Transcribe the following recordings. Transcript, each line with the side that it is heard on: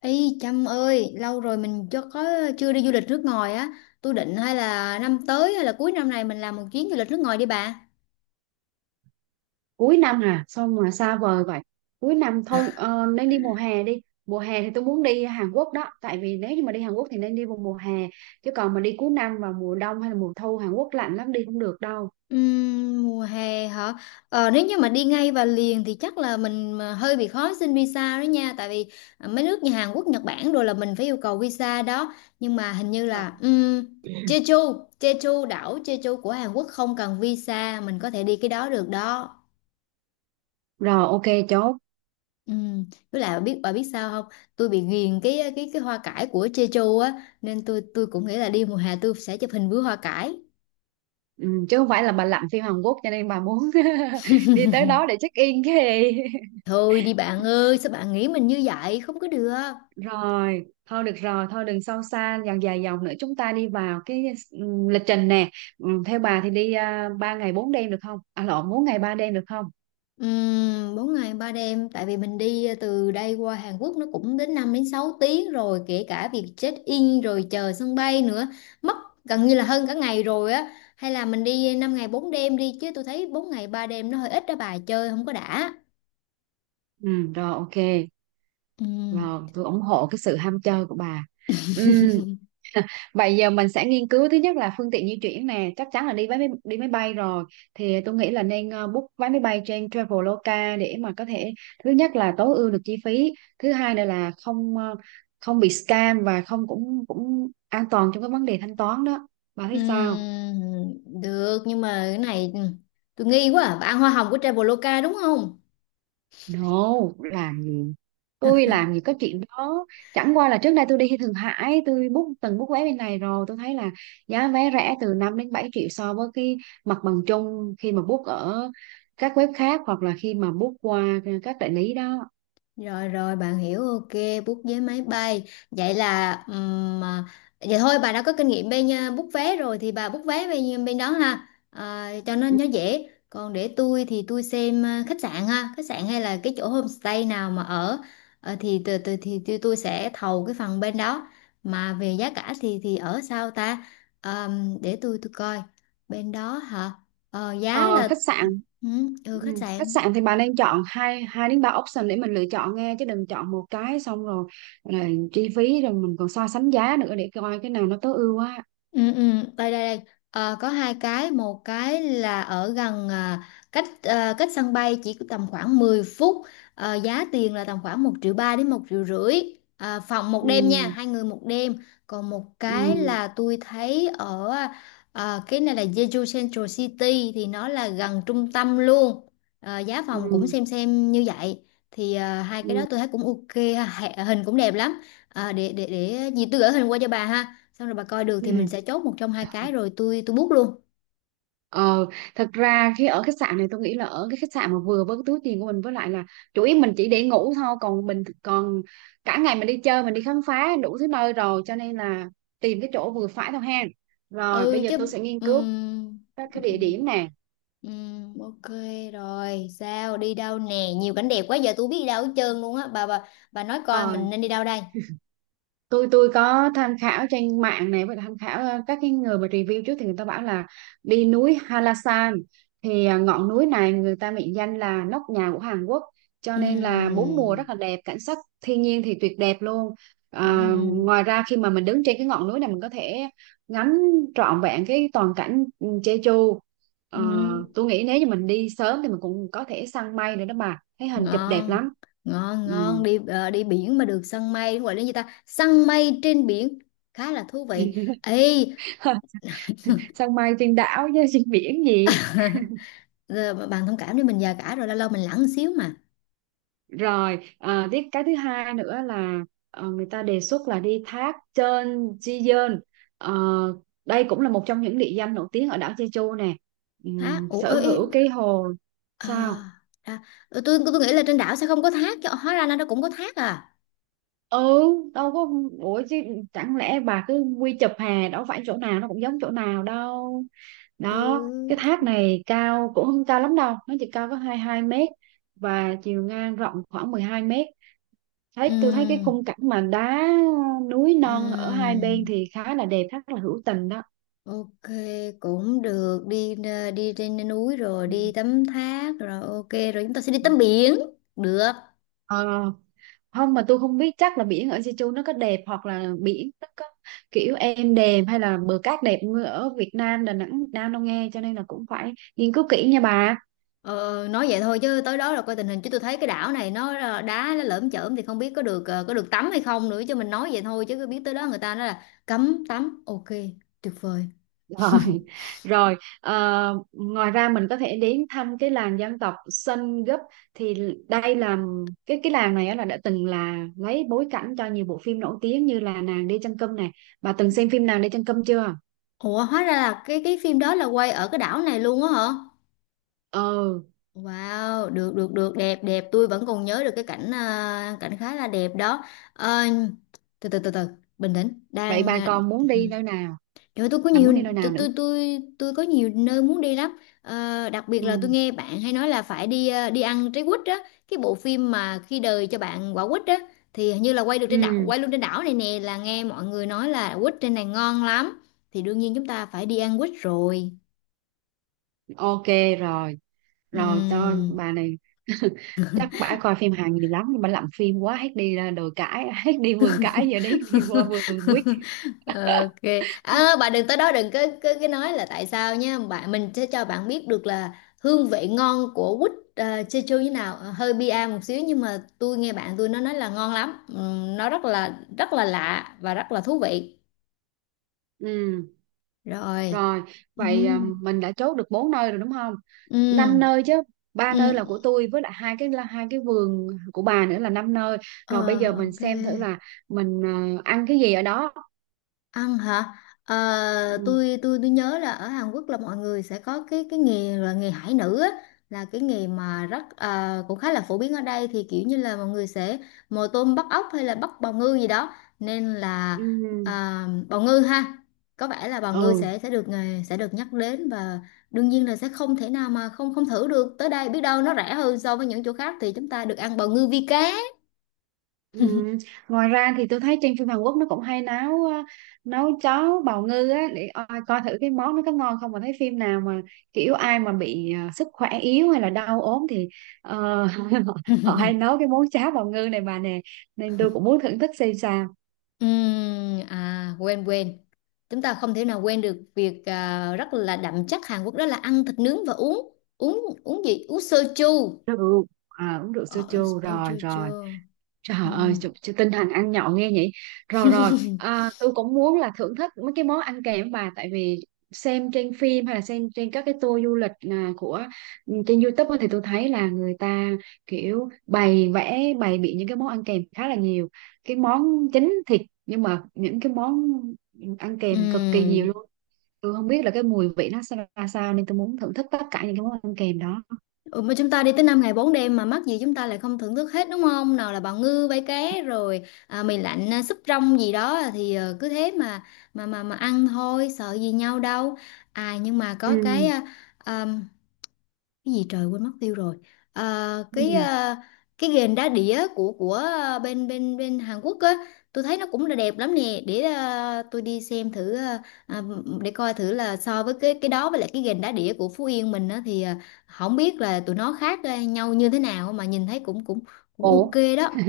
left: Ý Trâm ơi, lâu rồi mình chưa đi du lịch nước ngoài á. Tôi định hay là năm tới hay là cuối năm này mình làm một chuyến du lịch nước ngoài đi bà.
right: Cuối năm à? Sao mà xa vời vậy? Cuối năm thôi, nên đi mùa hè. Đi mùa hè thì tôi muốn đi Hàn Quốc đó, tại vì nếu như mà đi Hàn Quốc thì nên đi vào mùa hè, chứ còn mà đi cuối năm vào mùa đông hay là mùa thu Hàn Quốc lạnh lắm, đi không được đâu.
left: Mùa hè hả? Ờ, nếu như mà đi ngay và liền thì chắc là mình mà hơi bị khó xin visa đó nha, tại vì mấy nước như Hàn Quốc, Nhật Bản rồi là mình phải yêu cầu visa đó. Nhưng mà hình như
right: Ờ.
left: là Jeju, Jeju đảo Jeju của Hàn Quốc không cần visa, mình có thể đi cái đó được đó.
right: Rồi, ok, chốt.
left: Ừ, với lại bà biết sao không, tôi bị ghiền cái hoa cải của Jeju á, nên tôi cũng nghĩ là đi mùa hè tôi sẽ chụp hình với hoa cải.
right: Ừ, chứ không phải là bà lặn phim Hàn Quốc cho nên bà muốn đi tới đó để check in cái gì?
left: Thôi đi bạn ơi, sao bạn nghĩ mình như vậy, không có được.
right: Rồi thôi được rồi, thôi đừng sâu xa dòng dài dòng nữa, chúng ta đi vào cái, ừ, lịch trình nè. Ừ, theo bà thì đi 3 ngày 4 đêm được không? À lộn, 4 ngày 3 đêm được không?
left: 4 ngày ba đêm, tại vì mình đi từ đây qua Hàn Quốc nó cũng đến 5 đến 6 tiếng rồi, kể cả việc check in rồi chờ sân bay nữa mất gần như là hơn cả ngày rồi á. Hay là mình đi 5 ngày 4 đêm đi, chứ tôi thấy 4 ngày 3 đêm nó hơi ít đó, bà chơi không có đã.
right: Ừ, rồi, ok.
left: Ừ.
right: Rồi, tôi ủng hộ cái sự ham chơi của bà. Ừ, vậy giờ mình sẽ nghiên cứu, thứ nhất là phương tiện di chuyển nè, chắc chắn là đi máy bay rồi. Thì tôi nghĩ là nên book vé máy bay trên Traveloka để mà có thể thứ nhất là tối ưu được chi phí, thứ hai nữa là không không bị scam, và không cũng cũng an toàn trong cái vấn đề thanh toán đó. Bà thấy sao?
left: Được, nhưng mà cái này, ừ, tôi nghi quá à. Bạn ăn hoa hồng của Traveloka đúng không?
right: No, làm gì? Tôi làm gì có chuyện đó. Chẳng qua là trước đây tôi đi Thượng Hải, tôi book, book vé bên này rồi, tôi thấy là giá vé rẻ từ 5 đến 7 triệu so với cái mặt bằng chung khi mà book ở các web khác hoặc là khi mà book qua các đại lý đó.
left: Rồi rồi, bạn hiểu, ok. Book vé máy bay vậy là vậy thôi bà đã có kinh nghiệm bên book vé rồi thì bà book vé bên bên đó ha. À, cho nên nó dễ, còn để tôi thì tôi xem khách sạn ha, khách sạn hay là cái chỗ homestay nào mà ở. Ờ, thì từ từ thì tôi sẽ thầu cái phần bên đó, mà về giá cả thì ở sao ta. Để tôi coi bên đó hả. Ờ, giá
right: Ờ,
left: là,
right: khách sạn.
left: ừ, ừ,
right: Ừ,
left: khách
right: khách
left: sạn.
right: sạn thì bà nên chọn hai hai đến ba option để mình lựa chọn nghe, chứ đừng chọn một cái xong rồi là chi phí, rồi mình còn so sánh giá nữa để coi cái nào nó tối ưu á.
left: Ừ, ừ, đây đây đây Ờ, có 2 cái. Một cái là ở gần, cách, cách sân bay chỉ có tầm khoảng 10 phút. Ờ, giá tiền là tầm khoảng 1,3 triệu đến 1,5 triệu phòng một
right: Ừ,
left: đêm nha, 2 người 1 đêm. Còn một
right: ừ,
left: cái là tôi thấy ở, cái này là Jeju Central City, thì nó là gần trung tâm luôn. Ờ, giá
right: ừ.
left: phòng cũng xem như vậy. Thì hai cái đó
right: Ừ.
left: tôi thấy cũng ok ha, hình cũng đẹp lắm. À, để gì tôi gửi hình qua cho bà ha, xong rồi bà coi được thì mình sẽ chốt một trong hai cái, rồi tôi book luôn.
right: Ờ, thật ra khi ở khách sạn này tôi nghĩ là ở cái khách sạn mà vừa với cái túi tiền của mình, với lại là chủ yếu mình chỉ để ngủ thôi, còn mình còn cả ngày mình đi chơi, mình đi khám phá đủ thứ nơi rồi, cho nên là tìm cái chỗ vừa phải thôi ha. Rồi
left: Ừ
right: bây giờ
left: chứ.
right: tôi sẽ nghiên cứu
left: Ừm,
right: các cái địa
left: ừm,
right: điểm nè.
left: ok. Rồi sao, đi đâu nè, nhiều cảnh đẹp quá, giờ tôi biết đi đâu hết trơn luôn á. Bà nói coi mình nên đi đâu đây.
right: Tôi có tham khảo trên mạng này, và tham khảo các cái người mà review trước thì người ta bảo là đi núi Halasan. Thì ngọn núi này người ta mệnh danh là nóc nhà của Hàn Quốc, cho nên là bốn mùa
left: Ừm,
right: rất là đẹp, cảnh sắc thiên nhiên thì tuyệt đẹp luôn. À,
left: ừm,
right: ngoài ra khi mà mình đứng trên cái ngọn núi này mình có thể ngắm trọn vẹn cái toàn cảnh, ừ, Jeju. Ờ,
left: ừm.
right: tôi nghĩ nếu như mình đi sớm thì mình cũng có thể săn mây nữa đó, mà thấy hình chụp đẹp
left: Ngon.
right: lắm.
left: ngon
right: Ừ.
left: ngon đi. Ờ, đi biển mà được săn mây gọi là gì ta, săn mây trên biển khá là thú vị ê.
right: Săn mây trên đảo chứ trên biển gì.
left: giờ bạn thông cảm đi, mình già cả rồi, lâu lâu mình lẳng xíu mà.
right: Rồi, à, tiếp cái thứ hai nữa là, người ta đề xuất là đi thác Cheon Chi yeon. Ờ, đây cũng là một trong những địa danh nổi tiếng ở đảo Jeju nè.
left: Hả, ủa,
right: Sở
left: ê,
right: hữu cái hồ.
left: à,
right: Sao?
left: à, ừ, tôi nghĩ là trên đảo sẽ không có thác, chứ hóa ra là nó cũng có thác à.
right: Ừ, đâu có. Ủa chứ chẳng lẽ bà cứ quy chụp hè, đâu phải chỗ nào nó cũng giống chỗ nào đâu. Đó, cái
left: Ừ.
right: thác này cao cũng không cao lắm đâu, nó chỉ cao có hai hai mét và chiều ngang rộng khoảng 12 mét. Tôi thấy cái
left: Ừm,
right: khung cảnh mà đá núi non ở hai bên
left: ừm,
right: thì khá là đẹp, rất là hữu tình đó.
left: ok. Cũng được, đi ờ, đi trên núi rồi
right: Ừ.
left: đi tắm thác rồi ok rồi chúng ta sẽ đi tắm biển được.
right: Ờ, không mà tôi không biết chắc là biển ở Jeju nó có đẹp, hoặc là biển nó có kiểu êm đềm hay là bờ cát đẹp như ở Việt Nam, Đà Nẵng Việt Nam đâu nghe, cho nên là cũng phải nghiên cứu kỹ nha bà.
left: Ờ, nói vậy thôi, chứ tới đó là coi tình hình, chứ tôi thấy cái đảo này nó là đá, nó lởm chởm thì không biết có được, ờ, có được tắm hay không nữa. Chứ mình nói vậy thôi, chứ cứ biết tới đó người ta nói là cấm tắm, ok, tuyệt vời.
right: Rồi, rồi ngoài ra mình có thể đến thăm cái làng dân tộc Sun Gấp. Thì đây là cái làng này á là đã từng là lấy bối cảnh cho nhiều bộ phim nổi tiếng như là Nàng đi chân cơm này. Bà từng xem phim Nàng đi chân cơm chưa?
left: Ủa, hóa ra là cái phim đó là quay ở cái đảo này luôn á hả?
right: Ừ,
left: Wow, được được được đẹp đẹp, tôi vẫn còn nhớ được cái cảnh, cảnh khá là đẹp đó. Ờ, từ từ từ từ, bình tĩnh,
right: vậy
left: đang
right: bà còn muốn đi nơi nào?
left: trời ơi, tôi có
right: Bà
left: nhiều,
right: muốn đi nơi nào
left: tôi
right: nữa?
left: tôi tôi tôi có nhiều nơi muốn đi lắm. Ờ, đặc biệt là tôi
right: Ừ,
left: nghe bạn hay nói là phải đi, đi ăn trái quýt á, cái bộ phim mà khi đời cho bạn quả quýt á thì hình như là quay được trên đảo,
right: ừ,
left: quay luôn trên đảo này nè, là nghe mọi người nói là quýt trên này ngon lắm. Thì đương nhiên chúng ta phải đi ăn quýt rồi.
right: ok. Rồi, rồi cho
left: Ừm.
right: bà này. Chắc bả coi phim Hàn nhiều lắm nhưng bà làm phim quá, hết đi ra đồi cãi hết đi vườn cãi giờ đấy đi qua vườn quýt.
left: ok. À, bạn đừng tới đó đừng có cái nói là tại sao nhé, bạn mình sẽ cho bạn biết được là hương vị ngon của quýt, Jeju như nào. Ờ, hơi bia một xíu, nhưng mà tôi nghe bạn tôi nó nói là ngon lắm. Nó rất là lạ và rất là thú vị.
right: Ừ,
left: Rồi.
right: rồi. Vậy à,
left: Ừm,
right: mình đã chốt được bốn nơi rồi đúng không? Năm
left: ừm,
right: nơi chứ. Ba nơi
left: ừm.
right: là của tôi với lại hai cái là hai cái vườn của bà nữa là năm nơi.
left: Ờ,
right: Rồi bây giờ mình
left: ok.
right: xem thử là mình, à, ăn cái gì ở đó.
left: Ăn hả? Ờ,
right: Ừ.
left: tôi nhớ là ở Hàn Quốc là mọi người sẽ có cái nghề là nghề hải nữ á, là cái nghề mà rất ờ, cũng khá là phổ biến ở đây, thì kiểu như là mọi người sẽ mồi tôm bắt ốc hay là bắt bào ngư gì đó, nên là,
right: Ừ,
left: à, bào ngư ha, có vẻ là bào ngư
right: ừ.
left: sẽ được, nghề sẽ được nhắc đến. Và đương nhiên là sẽ không thể nào mà không không thử được, tới đây biết đâu nó rẻ hơn so với những chỗ khác thì chúng ta được ăn bào ngư vi cá.
right: Ừ. Ngoài ra thì tôi thấy trên phim Hàn Quốc nó cũng hay nấu, nấu cháo bào ngư á, để coi, coi thử cái món nó có ngon không, mà thấy phim nào mà kiểu ai mà bị, sức khỏe yếu hay là đau ốm thì, ờ, họ, họ hay nấu cái món cháo bào ngư này bà nè, nên tôi cũng muốn thưởng thức xem sao.
left: À, quên quên, chúng ta không thể nào quên được việc rất là đậm chất Hàn Quốc, đó là ăn thịt nướng và uống uống uống gì, uống soju.
right: Rượu à, uống rượu
left: Ờ,
right: soju
left: ờ,
right: rồi
left: chưa
right: rồi.
left: chưa.
right: Trời ơi,
left: Ừm.
right: chị tinh thần ăn nhậu nghe nhỉ. Rồi rồi, à, tôi cũng muốn là thưởng thức mấy cái món ăn kèm bà, tại vì xem trên phim hay là xem trên các cái tour du lịch, à, của, ừ, trên YouTube á, thì tôi thấy là người ta kiểu bày vẽ bày biện những cái món ăn kèm khá là nhiều. Cái món chính thịt, nhưng mà những cái món ăn kèm cực kỳ nhiều
left: Ừm.
right: luôn. Tôi không biết là cái mùi vị nó ra sao nên tôi muốn thưởng thức tất cả những cái món ăn kèm đó.
left: Ừ, mà chúng ta đi tới 5 ngày 4 đêm mà mắc gì chúng ta lại không thưởng thức hết, đúng không? Nào là bào ngư, bay cá, rồi mì lạnh, súp rong gì đó, thì ờ, cứ thế mà mà ăn thôi, sợ gì nhau đâu. À, nhưng mà
right: Ừ.
left: có cái, à, cái gì, trời, quên mất tiêu rồi, à,
right: Cái
left: cái,
right: gì?
left: cái ghềnh đá đĩa của bên bên bên Hàn Quốc á, tôi thấy nó cũng là đẹp lắm nè, để tôi đi xem thử, để coi thử là so với cái đó với lại cái ghềnh đá đĩa của Phú Yên mình á, thì không biết là tụi nó khác, nhau như thế nào, mà nhìn thấy cũng cũng cũng
right: Ủa.
left: ok đó.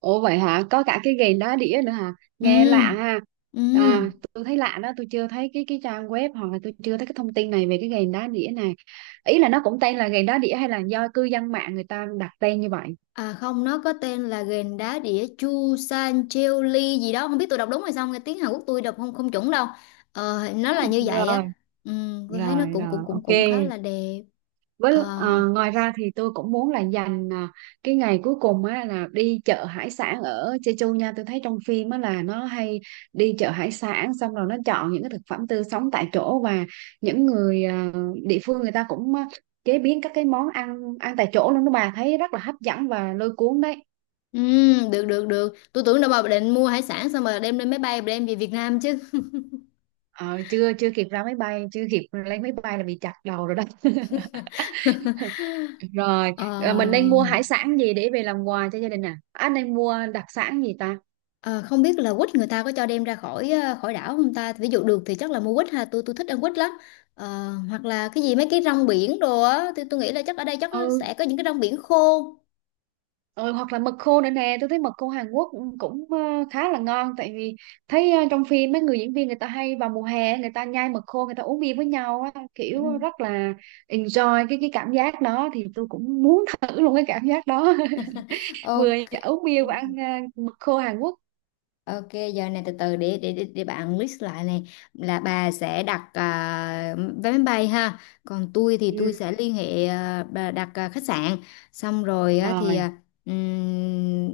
right: Ủa vậy hả? Có cả cái gành đá đĩa nữa hả?
left: Ừ.
right: Nghe lạ ha.
left: Ừ.
right: À, tôi thấy lạ đó, tôi chưa thấy cái trang web, hoặc là tôi chưa thấy cái thông tin này về cái gành đá đĩa này. Ý là nó cũng tên là gành đá đĩa hay là do cư dân mạng người ta đặt tên như vậy?
left: À không, nó có tên là ghền đá đĩa Chu San Cheo Li gì đó, không biết tôi đọc đúng hay không, nghe tiếng Hàn Quốc tôi đọc không không chuẩn đâu. Ờ, nó là như vậy
right: Rồi,
left: á. Ừ, tôi thấy nó
right: rồi,
left: cũng cũng
right: rồi,
left: cũng
right: ok.
left: cũng khá là đẹp.
right: Với
left: Ờ,
right: ngoài ra thì tôi cũng muốn là dành, à, cái ngày cuối cùng á là đi chợ hải sản ở Jeju nha. Tôi thấy trong phim á là nó hay đi chợ hải sản xong rồi nó chọn những cái thực phẩm tươi sống tại chỗ, và những người, à, địa phương người ta cũng, à, chế biến các cái món ăn ăn tại chỗ luôn đó bà, thấy rất là hấp dẫn và lôi cuốn đấy.
left: ừ, được được được. Tôi tưởng đâu mà định mua hải sản xong mà đem lên máy bay đem về Việt Nam chứ.
right: Ờ, chưa chưa kịp ra máy bay, chưa kịp lên máy bay là bị chặt đầu rồi đó. Rồi,
left: Ờ.
right: mình nên mua hải sản gì để về làm quà cho gia đình, à anh nên mua đặc sản gì ta.
left: Ờ, không biết là quýt người ta có cho đem ra khỏi, ờ, khỏi đảo không ta, ví dụ được thì chắc là mua quýt ha, tôi thích ăn quýt lắm. Ờ, hoặc là cái gì, mấy cái rong biển đồ á, tôi nghĩ là chắc ở đây chắc
right: Ừ.
left: sẽ có những cái rong biển khô.
right: Ừ, hoặc là mực khô nữa nè, tôi thấy mực khô Hàn Quốc cũng cũng, ờ, khá là ngon, tại vì thấy, trong phim mấy người diễn viên người ta hay vào mùa hè người ta nhai mực khô, người ta uống bia với nhau á,
left: Ừ.
right: kiểu rất là enjoy cái cảm giác đó, thì tôi cũng muốn thử luôn cái cảm giác đó. Vừa
left: Ok.
right: uống bia và ăn, mực khô Hàn Quốc.
left: Ok, giờ này từ từ, để bạn list lại này, là bà sẽ đặt vé máy bay ha, còn tôi thì
right: Ừ,
left: tôi sẽ liên hệ, bà đặt khách sạn, xong rồi á, thì
right: rồi.
left: ừm,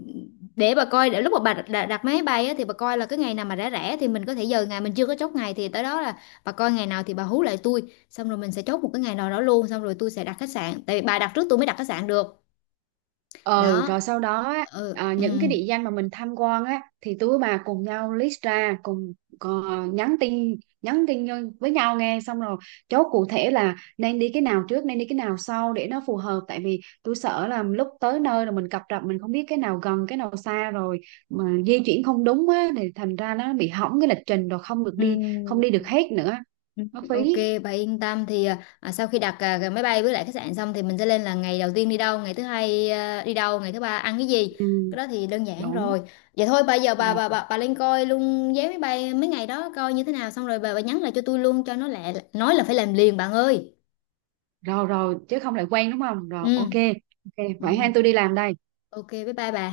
left: để bà coi, để lúc mà bà đặt, đặt máy bay á, thì bà coi là cái ngày nào mà rẻ rẻ thì mình có thể, giờ ngày mình chưa có chốt ngày thì tới đó là bà coi ngày nào thì bà hú lại tôi, xong rồi mình sẽ chốt một cái ngày nào đó luôn, xong rồi tôi sẽ đặt khách sạn, tại vì bà đặt trước tôi mới đặt khách sạn được,
right: Ừ
left: đó,
right: rồi sau đó á,
left: ừ,
right: à, những cái
left: ừm.
right: địa danh mà mình tham quan á thì tụi bà cùng nhau list ra, cùng, ờ, nhắn tin nhắn tin với nhau nghe, xong rồi chốt cụ thể là nên đi cái nào trước, nên đi cái nào sau, để nó phù hợp, tại vì tôi sợ là lúc tới nơi rồi mình cập rập, mình không biết cái nào gần cái nào xa, rồi mà di chuyển không đúng á thì thành ra nó bị hỏng cái lịch trình, rồi không được
left: Ừ.
right: đi, không đi được hết nữa,
left: Ừ.
right: nó
left: Ok,
right: phí.
left: bà yên tâm, thì sau khi đặt, cái máy bay với lại khách sạn xong, thì mình sẽ lên là ngày đầu tiên đi đâu, ngày thứ hai đi đâu, ngày thứ ba ăn cái gì.
right: Ừ,
left: Cái đó thì đơn giản
right: đúng
left: rồi. Vậy thôi bây giờ bà
right: rồi.
left: bà bà, bà lên coi luôn vé máy bay mấy ngày đó coi như thế nào, xong rồi bà nhắn lại cho tôi luôn cho nó lẹ, nói là phải làm liền bạn ơi.
right: Rồi rồi, chứ không lại quen đúng không? Rồi, ok.
left: Ừ.
right: Ok,
left: Ừ.
right: vậy hai tôi đi làm đây.
left: Ok, bye bye bà.